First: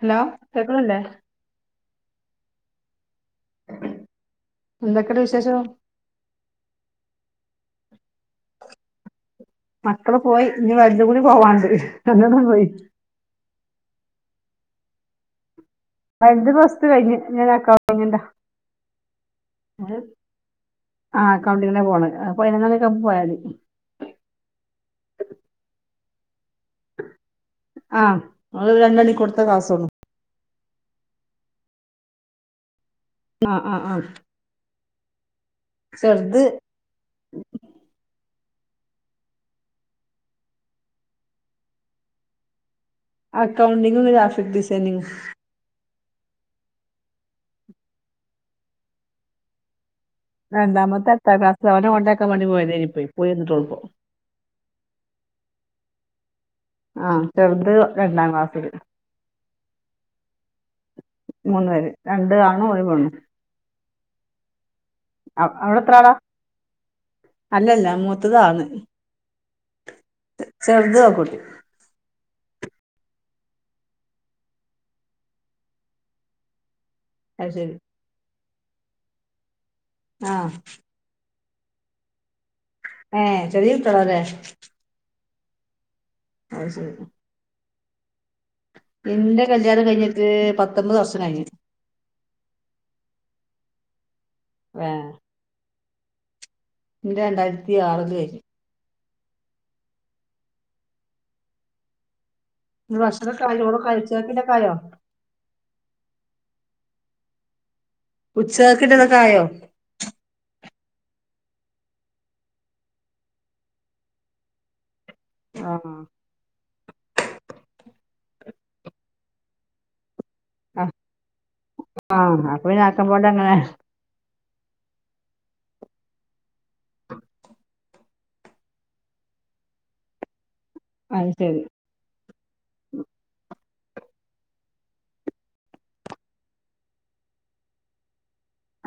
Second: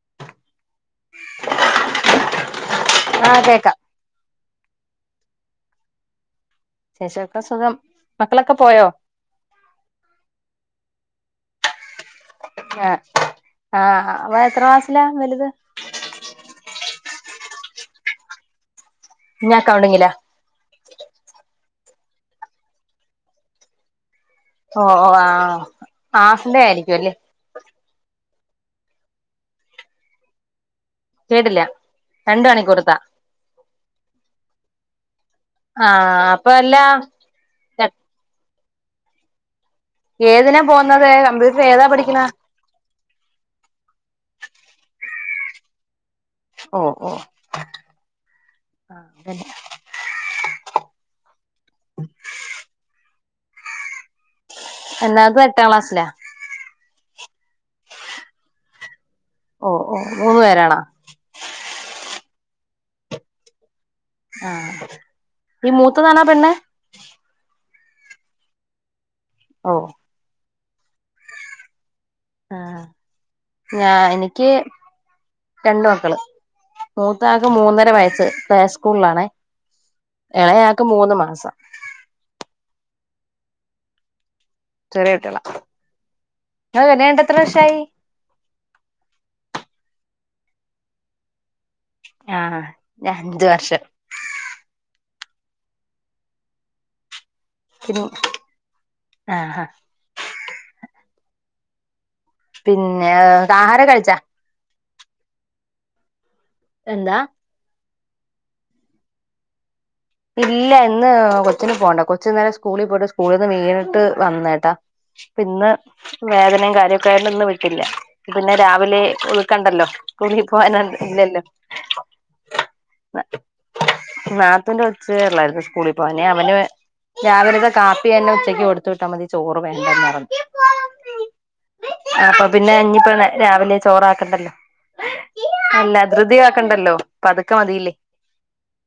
Hello കേക്ക്ണില്ലേ ആ ക്കേക്കാം ന്തൊക്കെണ്ട് വിശേഷം വിശേ [unintelligible] മക്കളൊക്കെ പോയോ മക്കള് പോയി ഇനി വൽതും കൂടി പോവാണ്ട് രണ്ടണ്ണം പോയി ആ ആ വൻ എത്രാം ക്ലാസ്സിലാ വലുത് വൽത് പ്ലസ്ടു കഴിഞ്ഞ് ഇനി ഒരഅകൗണ്ടിങ്ങിന്റതാ [unintelligible] അകൗണ്ടിങ്ങിനാ പോണത് പതിനൊന്ന് മണിയൊക്കാവുമ്പോ പോയാമതി ഓ ഓ ആ ആസ്മ ആയിരിക്കും അല്ലെ [unintelligible] കേട്ടില്ല രണ്ട് തവണ ഒക്കെ കൊടുക്കാം ആ ആ അഹ് ആ അപ്പ എല്ലാ ഏതിനാ പോന്നത് കമ്പ്യൂട്ടർ ഏതാ പഠിക്കണ അക്കൗണ്ടിങ്ങും ഗ്രാഫിക് ഡിസൈനിങ് ഓ ഓ ആ അതന്ന രണ്ടാമത്തെ അത്ത ക്ലാസ് അവന കൊണ്ടാക്കാൻ വേണ്ടി പോയതാനി പോയി പോയിന്നിട്ടോളിപ്പോ എന്നാത് എട്ടാം ക്ലാസ്സിലാ ആ ചെറുത് രണ്ടാം ക്ലാസ്സില് ഓ ഓ മൂന്നു പേരാണാ മൂന്ന് പേര് രണ്ട് ആണും ഒരു പെണ്ണും ആ അ- ഈ അവിടെ എത്ര മൂത്തതാന്ന പെണ്ണ് മൂത്തതാണ് ഓ ചെറുത ആക്കൂട്ടി ആ ഞാ എനിക്ക് രണ്ട മക്കള് മൂത്താക്ക് അത് ശരി മൂന്നര വയസു സ്കൂളിലാണേ ആ ഇളയാക്ക് മൂന്ന് മാസം ഏയ് ചെറിയ കുട്ടികള അല്ലെ ചെറിയ കുട്ടികളാ അത് ശരി [unintelligible] എന്റെ കല്യാണം കഴിഞ്ഞിട്ട് പത്തൊമ്പത് വർഷം കഴിഞ്ഞിട്ട് ആ ഞ അഞ്ച് വർഷം [unintelligible] എന്റെ രണ്ടായിരത്തി ആറില് ആ ഹ പിന്നെ ഭക്ഷണം കായോടെ ആഹാരം കഴിച്ചാ കഴിച്ച പിന്നെ കായോ എന്താ ഉച്ചക്കിട്ടന്നൊക്ക ആയോ ഇല്ല ഇന്ന് കൊച്ചിന് പോകണ്ട കൊച്ചി നേരം സ്കൂളിൽ പോയിട്ട് സ്കൂളിൽ നിന്ന് വീണിട്ട് വന്നേട്ടാ പ്പ ന്ന് ആ വേദനയും കാര്യ ക്ക യോണ്ട് ഇന്ന് വിട്ടില്ല പിന്നെ രാവിലെ ഉൾക്കണ്ടല്ലോ സ്ൂള പോകാന ആ ഇല്ലല്ലോ ആ, അപ്പൊ പിന്നെ ആക്കം പോലെ അങ്ങനെ പുപ്പന്റെ ഉച്ച കേറള്ളായിരുന്നു സ്കൂളിൽ പോവനെ അവന് രാവിലത്തെ കാപ്പി തന്നെ ഉച്ചക്ക് കൊടുത്ത വിട്ടാൽ മതി ചോറ് വേണ്ടെന്ന് പറഞ്ഞു അത് ശരി അപ്പൊ പിന്നെ ഇനിപ്പോ രാവിലെ ചോറാക്കണ്ടല്ലോ അല്ല ധൃതി ആക്കണ്ടല്ലോ പതുക്കെ മതിയില്ലേ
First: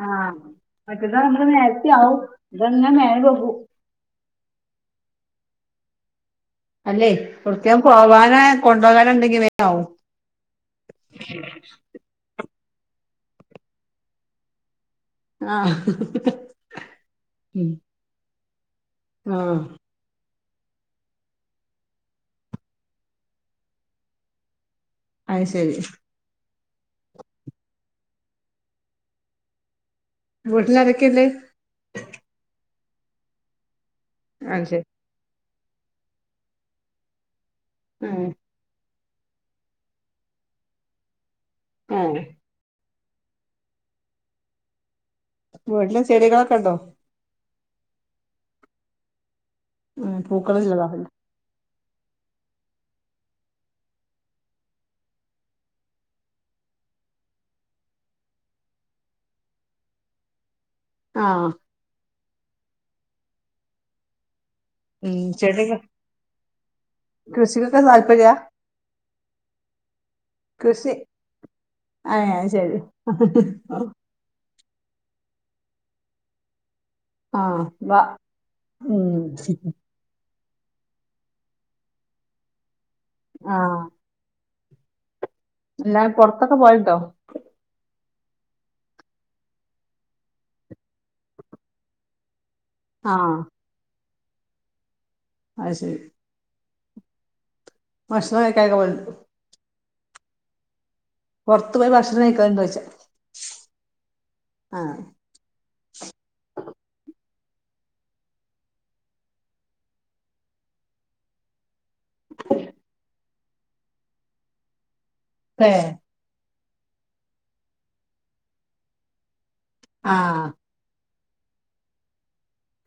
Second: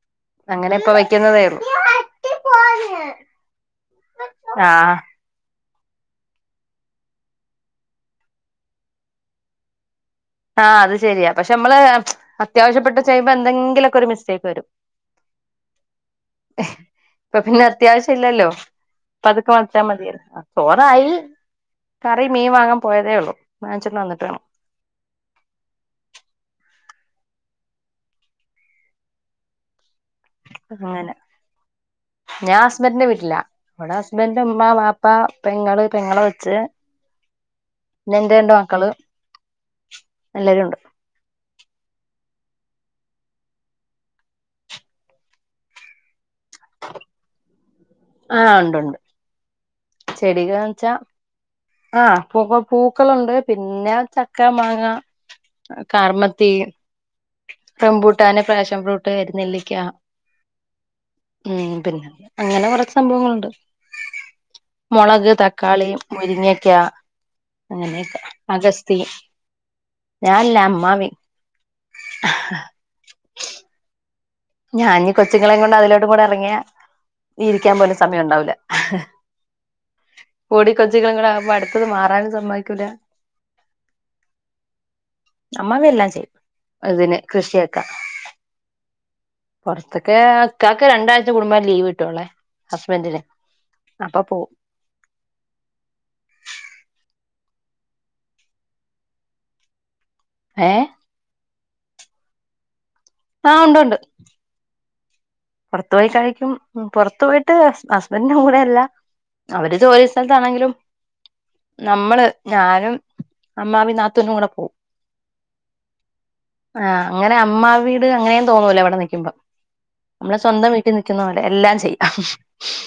ആ അങ്ങനെ ഇപ്പ മറ്റേതാ വെക്കുന്നതേ നമ്മുടെ ഉള്ളൂ നേരത്തെ ആവും ഇതന്നെ മേല് പോകു ആ അല്ലെ കൃത്തിയാം പോവാന കൊണ്ടുപോകാന ഉണ്ടെങ്കി വോവോ ആ അത് ശരിയാ പക്ഷെ നമ്മള് അത്യാവ്യപ്പെട്ട ച ചെയുമോൾ എന്തെങ്കിലൊക്കെ ഒരു മിസ്റ്റേക്ക് വരും ആ ഇപ്പൊ പിന്നെ ഉം. അത്യാവശ്യം ഇല്ലല്ലോ ആ പതുക്കം വച്ചാ മതി സോനായി കറി മീൻ വാങ്ങാൻ പോയതേ ഉള്ളു മാങ്ങിച്ചിട്ട് വന്നിട്ട് വേണം അ ശരി വിട്ടിലാരക്കെല്ലേ സ്മരെ വീട്ടില്ല ഇവിടെ ഹസ്ബൻഡ് മ്മ ശരി പാപ്പാ പെങ്ങള് പെങ്ങള് വെച്ച് ആ പിന്നെ എന്റെ ണ്ട് മക്കള് എല്ലരും ഉണ്ട് ആ വിട്ടിലെ ചെടിക കണ്ടോ ആ ഉണ്ട്ണ്ട് ഉ പൂക്കൾ [unintelligible] ആഹ പൂക്ക പൂക്കളുണ്ട് പിന്നെ ചക്ക മാങ്ങ കാറമത്തി റംബൂട്ടാനെ ഫാശം ഫ്രൂട്ട് കരുന്നില്ലിക്ക ആഹ് ഉം പിന്നെ അങ്ങനെ കൊറച്ച് സംഭവങ്ങുണ്ട് ഉം മുളക് ചെടിക തക്കാളി മുരിങ്ങിയ ക കൃഷിക്കൊക്കെ അങ്ങനെയക്ക താല്പര്യ അഗസ്തിയും ഞാനല്ല അമ്മാവ അ ശരി ഞാന കൊച്ചുങ്ങളെയ കൊണ്ട് അതിലോടെ കൂടെ ഇറങ്ങിയാ ആ വ ഉം കോടിക്ക കൊച്ചികളുംൂുമ്പ അടുത്തത് മാറാനും സമ്മയികൂല ആ നമ്മൾ അതെല്ലാം ചെയ്യും പൊറത്തൊക്കെ പോവലുണ്ടോ അത് തന്നെ കൃഷിയൊക്കെ പൊറത്തൊക്കെ ഇക്കാക്ക് രണ്ടാഴ്ച കൂടുമ്പോഴേ ലീവ് കിട്ടുവുള്ളേ ഹസ്ബൻഡിന് ആഹ് അപ്പൊ പോ അത് ശരി ഭഷണം കഴിക്കാനൊക്കെ പോലണ്ട് ഏ പുറത്തു പോയി ഭക്ഷണം കഴിക്കാന്ന് ചോദിച്ച ആ ഉണ്ട് ഉണ്ട് ആ പുറത്തു പോയി കഴിക്കും പൊറത്തു പോയിട്ട് ഹുസ്ബൻഡിന്റെ കൂടെയല്ല അവര് ജോലി സ്ഥലത്താണെങ്കിലും നമ്മള് ഞാനും അമ്മാവി നാത്തൂന്നും കൂടെ പോവും പേ ആ അങ്ങനെ അമ്മാ വീട് അങ്ങനയേ തോന്നൂല ഇവിട നിക്കുമ്പോ നമ്മടെ ആഹ് സ്വന്തം വീട്ടി നിൽ ക്കുന്ന പോലെ എല്ലാം ചെയ്യാം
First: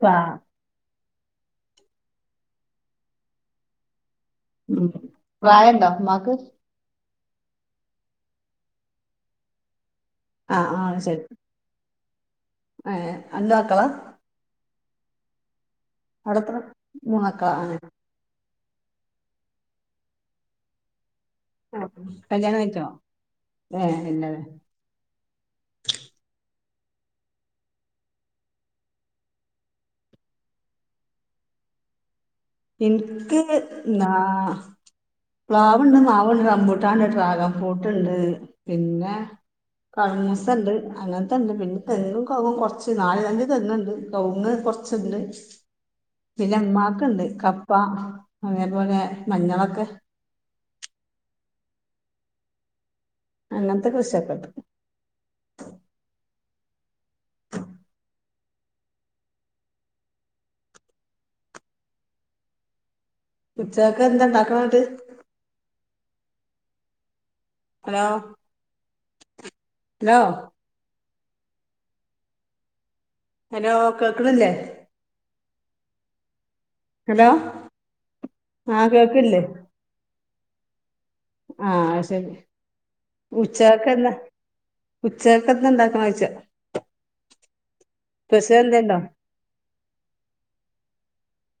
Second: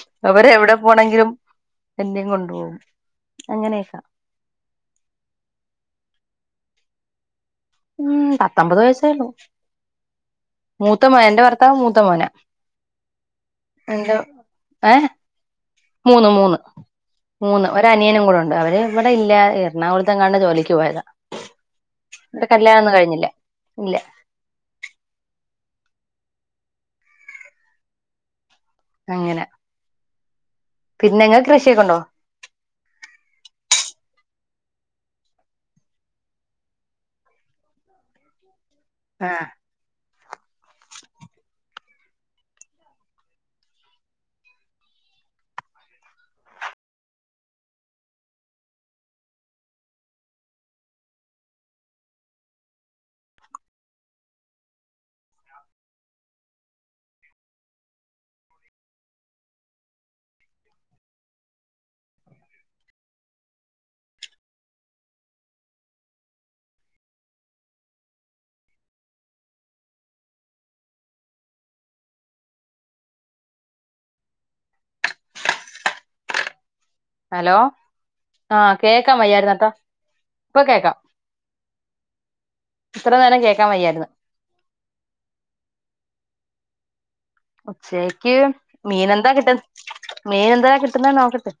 പ്രാ അവരെവിടെ പോണമെങ്കിലും എന്നേം കൊണ്ടു പോകും അങ്ങനെയൊക്കാ ഉം പ്രായുണ്ടാ ഉമ്മാക്ക് ഉം പത്തമ്പത് വയസ് വരും മൂത്ത മോൻ എന്റെ ഭർത്താവ് മൂ ത്തമോനാ ഏ എന്താ മക്കളെ ഏ മൂന്ന് മൂന്ന് മക്കളാ മൂന്ന് ആഹ് ഒരനിയനും കൂടുയുണ്ട് അവര് ഇവിടെ ഇല്ല എറണാകുളത്തെങ്ങാണ്ട് ജോലിക്ക് പോയതാ ആ അവരുടെ കല്യാണം കഴിച്ചോ കല്യാണൊന്നും കഴിഞ്ഞില്ല ഇല്ല ഏ ഇല്ലാ അങ്ങനെ പിന്നെ നിങ്ങക്ക് കൃഷിയൊക്കെ ഉണ്ടോ എനിക്ക് നാ പ്ലാവുണ്ട്, മാവുണ്ട്, അമ്പൂട്ടാണ്ട് ഡ്രാഗൺഫ്രൂട്ടിണ്ട് പിന്നെ കൻസ് ത്തെണ്ട് അങ്ങത്തണ്ട് പിന്നെ തെങ്ങും, കൗങ്ങും കൊറച്ച് നാല് അഞ്ച് തെങ്ങുണ്ട് കവുങ്ങ് കൊറച്ചുണ്ട് പിന്നെ അമ്മാക്കുണ്ട് കപ്പ അതേപോലെ മഞ്ഞളൊക്കെ അങ്ങനത്തെ കൃഷിയെക്കെയുണ്ട് ഉച്ചക്കെന്താ ഉണ്ടാക്കണത് അന്നിട്ട്‌ ഹലോ ഹലോ ഹലോ കേക്കണില്ലേ ഹലോ ആ കേക്കാൻ കേൾക്കില്ലേ വയ്യായിരുന്നട്ടോ ഇപ്പൊ കേക്കാം ആ ശരി ഇത്ര നേരം കേക്കാൻ വയ്യായിരുന്നു ഉച്ചക്കെന്താ ഉച്ചക്കതെന്താക്കണാ ചോയ്ച്ചേ ഉച്ചക്ക് എന്തേണ്ടോ മീനെന്താ കിട്ട മീൻ എന്താ കിട്ടുന്നേന്ന്നോക്കട്ട്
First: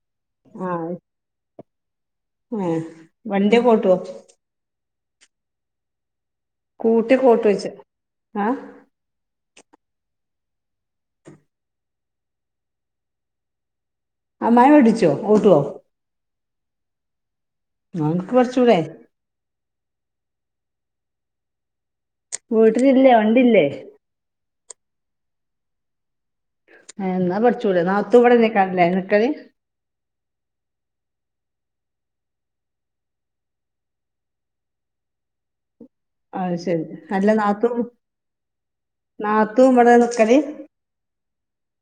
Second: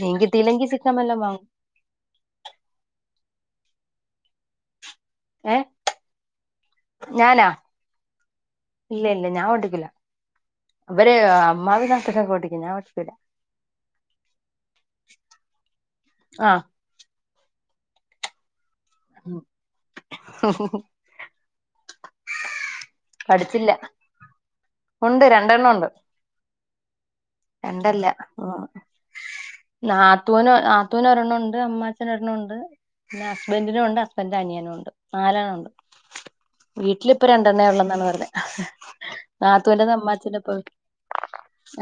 മീൻ കിട്ടിയില്ലെങ്കിൽ ചിക്കൻ വല്ലോം വാങ്ങും ആ വണ്ടിയെ ഓട്ടുവോ ഏ കൂട്ടിക്കൂട്ടി ഞാനാ വെച്ച് ആ ക്കില്ല അവര് അമ്മാവി നാത്തൂനൊക്കെ ഓട്ടിക്കും ഞാൻ ഓട്ടിക്കൂല അമ്മായി പഠിച്ചോ ഓട്ടുവോ ആ നമക്ക് പടിച്ചൂടെ ഓഹോഹോ [unintelligible] ഇല്ലേ ഉണ്ടില്ലേ ഉണ്ട് രണ്ടെണ്ണം ഉണ്ട് ഏഹ് എന്നാ പഠിച്ചൂടെ രണ്ടല്ലാ നാത്തൂ മൂന്ന് ഇവിടെന്നെക്കാരല്ലേ നിക്കല് നാത്തൂന് ഒരെണ്ണം ഉണ്ട് അമ്മാച്ചനേട്ടനും ഉണ്ട് പിന്നെ ഹസ്ബൻന്റിനും ഉണ്ട് ഹസ്ബൻന്റിന്റെ അനിയനും ഉണ്ട് നാലാളുണ്ട് അത് ശരി അല്ല നാത്തു ഉള്ളെന്നാണ് നാത്തൂന്റെത് അമ്മാച്ചന് നിക്കല് ഇപ്പൊ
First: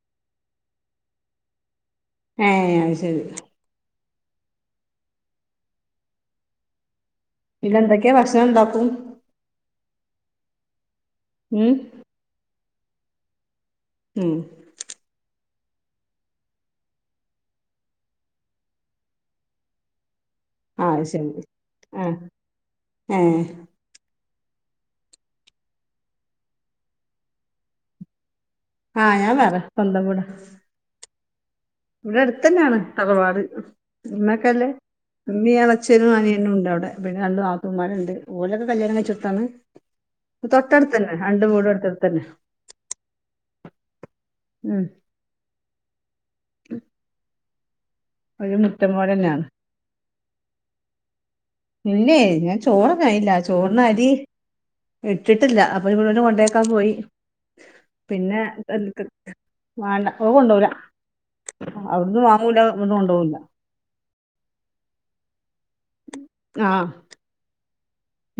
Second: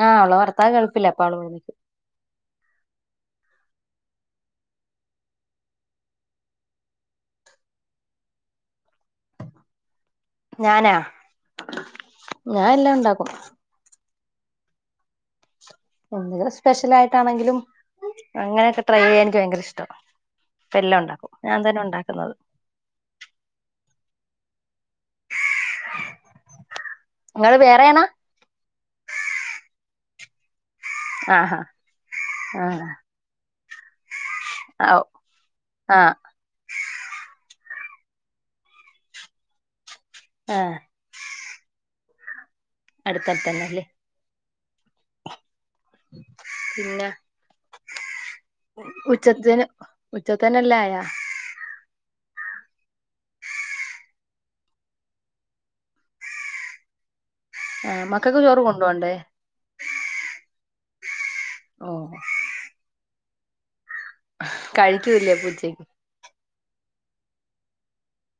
ആഹ് അള ഭർത്താവ് ഗൾഫിലാ അപ്പൊ അവള് [unintelligible] ഏഹ് അത് ശരി പിന്നെ എന്തൊക്കെ ഭക്ഷണം ഉണ്ടാക്കും ഞാനാ ഉം ഞാൻ എല്ലാം ഉണ്ടാക്കും ഉം എന്തെങ്കിലും സ്പെഷ്യൽ ആയിട്ടാണെങ്കിലും അങ്ങനെയൊക്കെ ട്രൈ ചെയ്യാൻ എനിക്ക് ഭയങ്കര ഇഷ്ടാ ആഹ് ഇപ്പല്ലാം അത് ശരി ഉണ്ടാക്കും ഞാൻ തന്നെ ആഹ് ഉണ്ടാക്കുന്നത് ഏഹ് നിങ്ങള് വേറെയണാ ആഹ് ഞാൻ വേറെ സ്വന്തം വീടാ ആഹാ ഇവിടെ അടുത്ത് തന്നെയാണ് ആഹ് തറവാട് [unintelligible] ല്ലേ ഓ ഉമ്മീ എളച്ചനും ആഹ് അനിയനൂണ്ട് അവിടെ പിന്നെ രണ്ട് നാത്തൂ ഉമ്മ അവ്ടെണ്ട് ഓലൊക്കെ കല്യാണം കഴിച്ചൊട്ത്താണ് ആഹ് തൊട്ടടുത്തെന്നെ അണ്ട് വീടും അടുത്തട്ത്ത് തന്നെ അടുത്തടുത്തന്നെല്ലേ ഉം പിന്ന ഒരു മുറ്റം പോലെന്നെയാണ് ഉച്ചത്തിന് ഉച്ചത്തനല്ല ആയാ ഇന്നെ ഞാൻ ചോറ് കയില്ല ചോറിന്ന അരി ഇട്ടിട്ടില്ല അപ്പ ഇവിടെ കൊണ്ടേക്കാൻ പോയി ആഹ് മക്കൾക്ക് പിന്നെ ചോറ് കൊണ്ടോണ്ടേ വാണ്ട ഓൻ കൊണ്ടൂലാ ആ ഓ അവിടന്നും വാങ്ങൂല ഇവിടന്ന് കൊണ്ട് പോവൂല കഴിക്കൂല്ല പ്പ ഉച്ചയ്ക്ക് ആഹ്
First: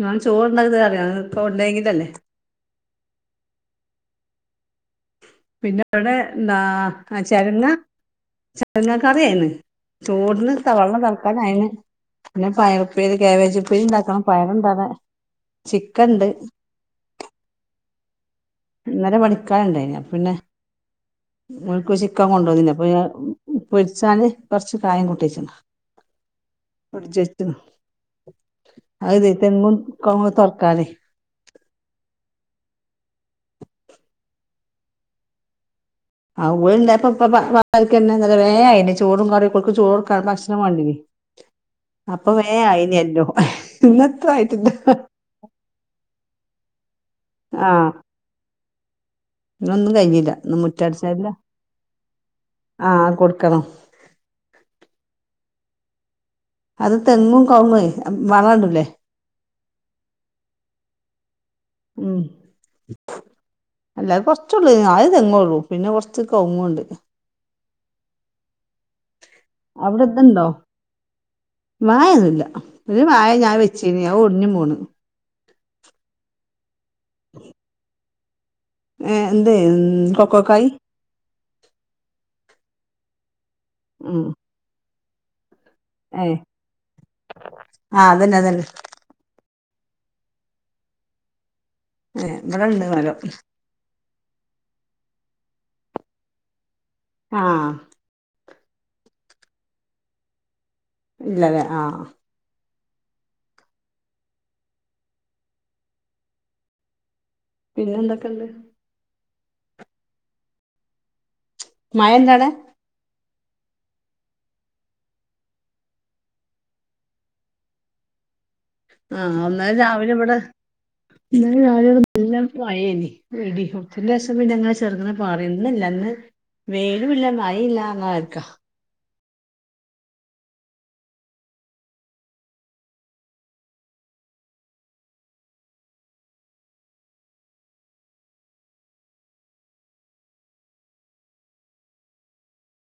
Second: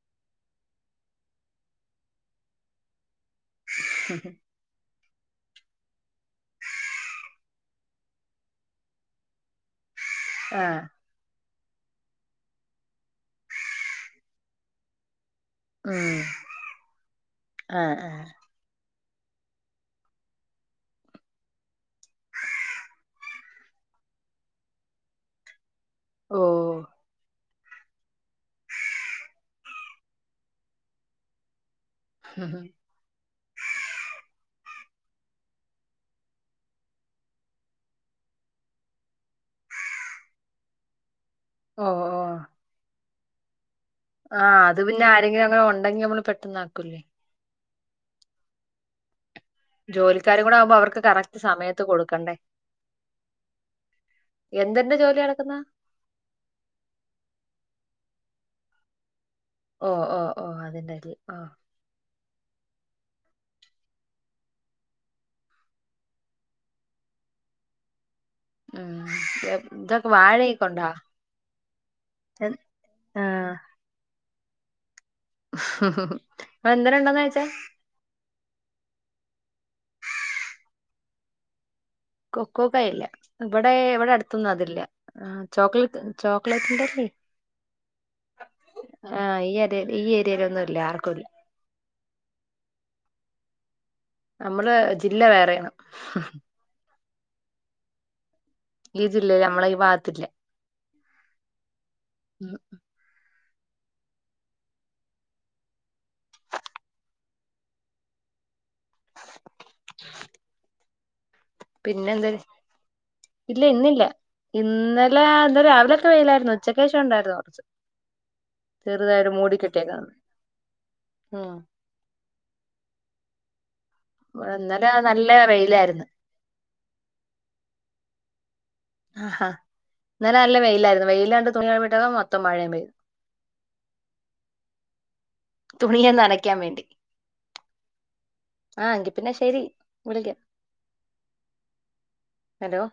ഞാൻ ചോറുണ്ടാക്കി തരാന്ന് പറയും ഇപ്പ ഉണ്ടെങ്കിലല്ലേ [inaudible] പിന്നെ അവിടെ എന്താ ചരങ്ങ ചരങ്ങ കറിയായിന്ന് ചോറിന് ആഹ് തവള തൽക്കാന് ആയിന് പിന്നെ പയറുപ്പേരി കവേജ് ഉപ്പേരി ഇണ്ടാക്കണം പയർ [unintelligible] ഉം ആഹ ആഹ ഇന്നലെ പണിക്കർണ്ടായിന് പിന്നെ ഓൽക്ക് ചിക്കാൻ കൊണ്ട് വന്ന് അപ്പൊ പൊരിച്ചാല് കൊറച്ച് കായം കൂട്ടിച്ച് ഓ ഫ്രിഡ്ജ് അത് [unintelligible] ഹഹ ഹ [unintelligible] [unintelligible] വേമായിെ ചോറും കറി കൊക്ക് ചോറും ഭക്ഷണം വേണ്ടിന് അപ്പൊ വേആയി യെല്ലോ ആഹ അത് പിന്നെ ആരെങ്കിലും അങ്ങനെ ഉണ്ടെങ്കി നമ്മള് പെട്ടന്ന് ആക്കൂല്ലേ ആ ഇന്നൊന്നും കഴിഞ്ഞില്ല ജോലിക്കാരും കൂടെ ഇന്ന് ആകുമ്പോ അവർക്ക് മുറ്റടിച്ചാല്ല കറക്റ്റ് സമയത്ത് കൊടുക്കണ്ടേ ആ കൊടുക്കണം എന്തന്റെ ജോലി നടക്കുന്ന അത് തെങ്ങും കവുങ്ങുവേ വളണ്ടല്ലേ ഓ ഓ ഓ അതിന്റെ ആഹ ഉം അല്ല കൊറച്ചള്ളൂ ആയ്തെങ്ങള്ളൂ പിന്നെ കൊറച്ച് കവുങ്ങ് ണ്ട് ഉം ഏ, ഇതൊക്കെ അവിടെതുണ്ടോ വാഴയൊക്കെ ഉണ്ടോ വായന്നുല്ല എൻ- ഒരു ആ വായ ഞാൻ വെച്ചീന് അത് ഒടിഞ്ഞ് പേ പോയി ഹ ഹ ഹ അ എന്തര് ഉണ്ടാെന്ന് ചോയിച്ചാ ഏ എന്ത കൊക്കോക്കായ് കൊക്കോക്കായില്ല ഇവിടെ ഇവിടെ ഉം അടുത്തൊന്നും അതില്ല ആഹ ചോക്ലേറ്റ് ഏ ചോക്ലേറ്റ് ആ അതന്നെ അതന്നെ [unintelligible] ആ ഈ ഏരിയയിലൊന്നും ഇല്ല ആർക്കുംല്ല ഏ ഇവിടെ ഇണ്ട് മരം നമ്മള് ജില്ല വേറെയാണ് ആ ഈ ജില്ലൽ നമ്മള ഈ ഭാഗത്തില്ലേ ഇല്ലതെ ആഹ് ഉ പിന്നെ എന്തൊക്കെണ്ട് [inaudible] മഴ പിന്നെന്ത ഉണ്ടോ അവിടെ ഇല്ല ഇന്നില്ല ഇന്നലെ ഇന്നല രാവിലെൊക്കെ വെയിലായിരുന്നു ഉച്ചക്കശം ഉണ്ടായിരുന്നു കുറച്ച് ചെറുതായിട്ട് ആഹ മൂടി ഒന്ന കെട്ടിയേക്കാ രാവിലെ ഇവിടെന്ന ഉം രാവിലെ ഇവിടെല്ലയേനി വടിഹ അതിന്റെ എഷം ഇവിടെ പിന്നങ്ങ ഇന്നലെ ചെറുങ്ങനെ നല്ല വെയിലായിരുന്നു പറയുന്നില്ലന്ന് വേലും ഇില്ല മഴയില്ല നല്ലക്ക ആഹാ ഇന്നലെ നല്ല വെയിലായിരുന്നു വെയിലാണ്ട് തുണിഴട്ടക്ക മൊത്തം മഴയും പെയതു തുണിയന്ന് അനക്കാൻ വേണ്ടി ആ എങ്കി പിന്നെ ശരി വിളിക്ക ഹലോ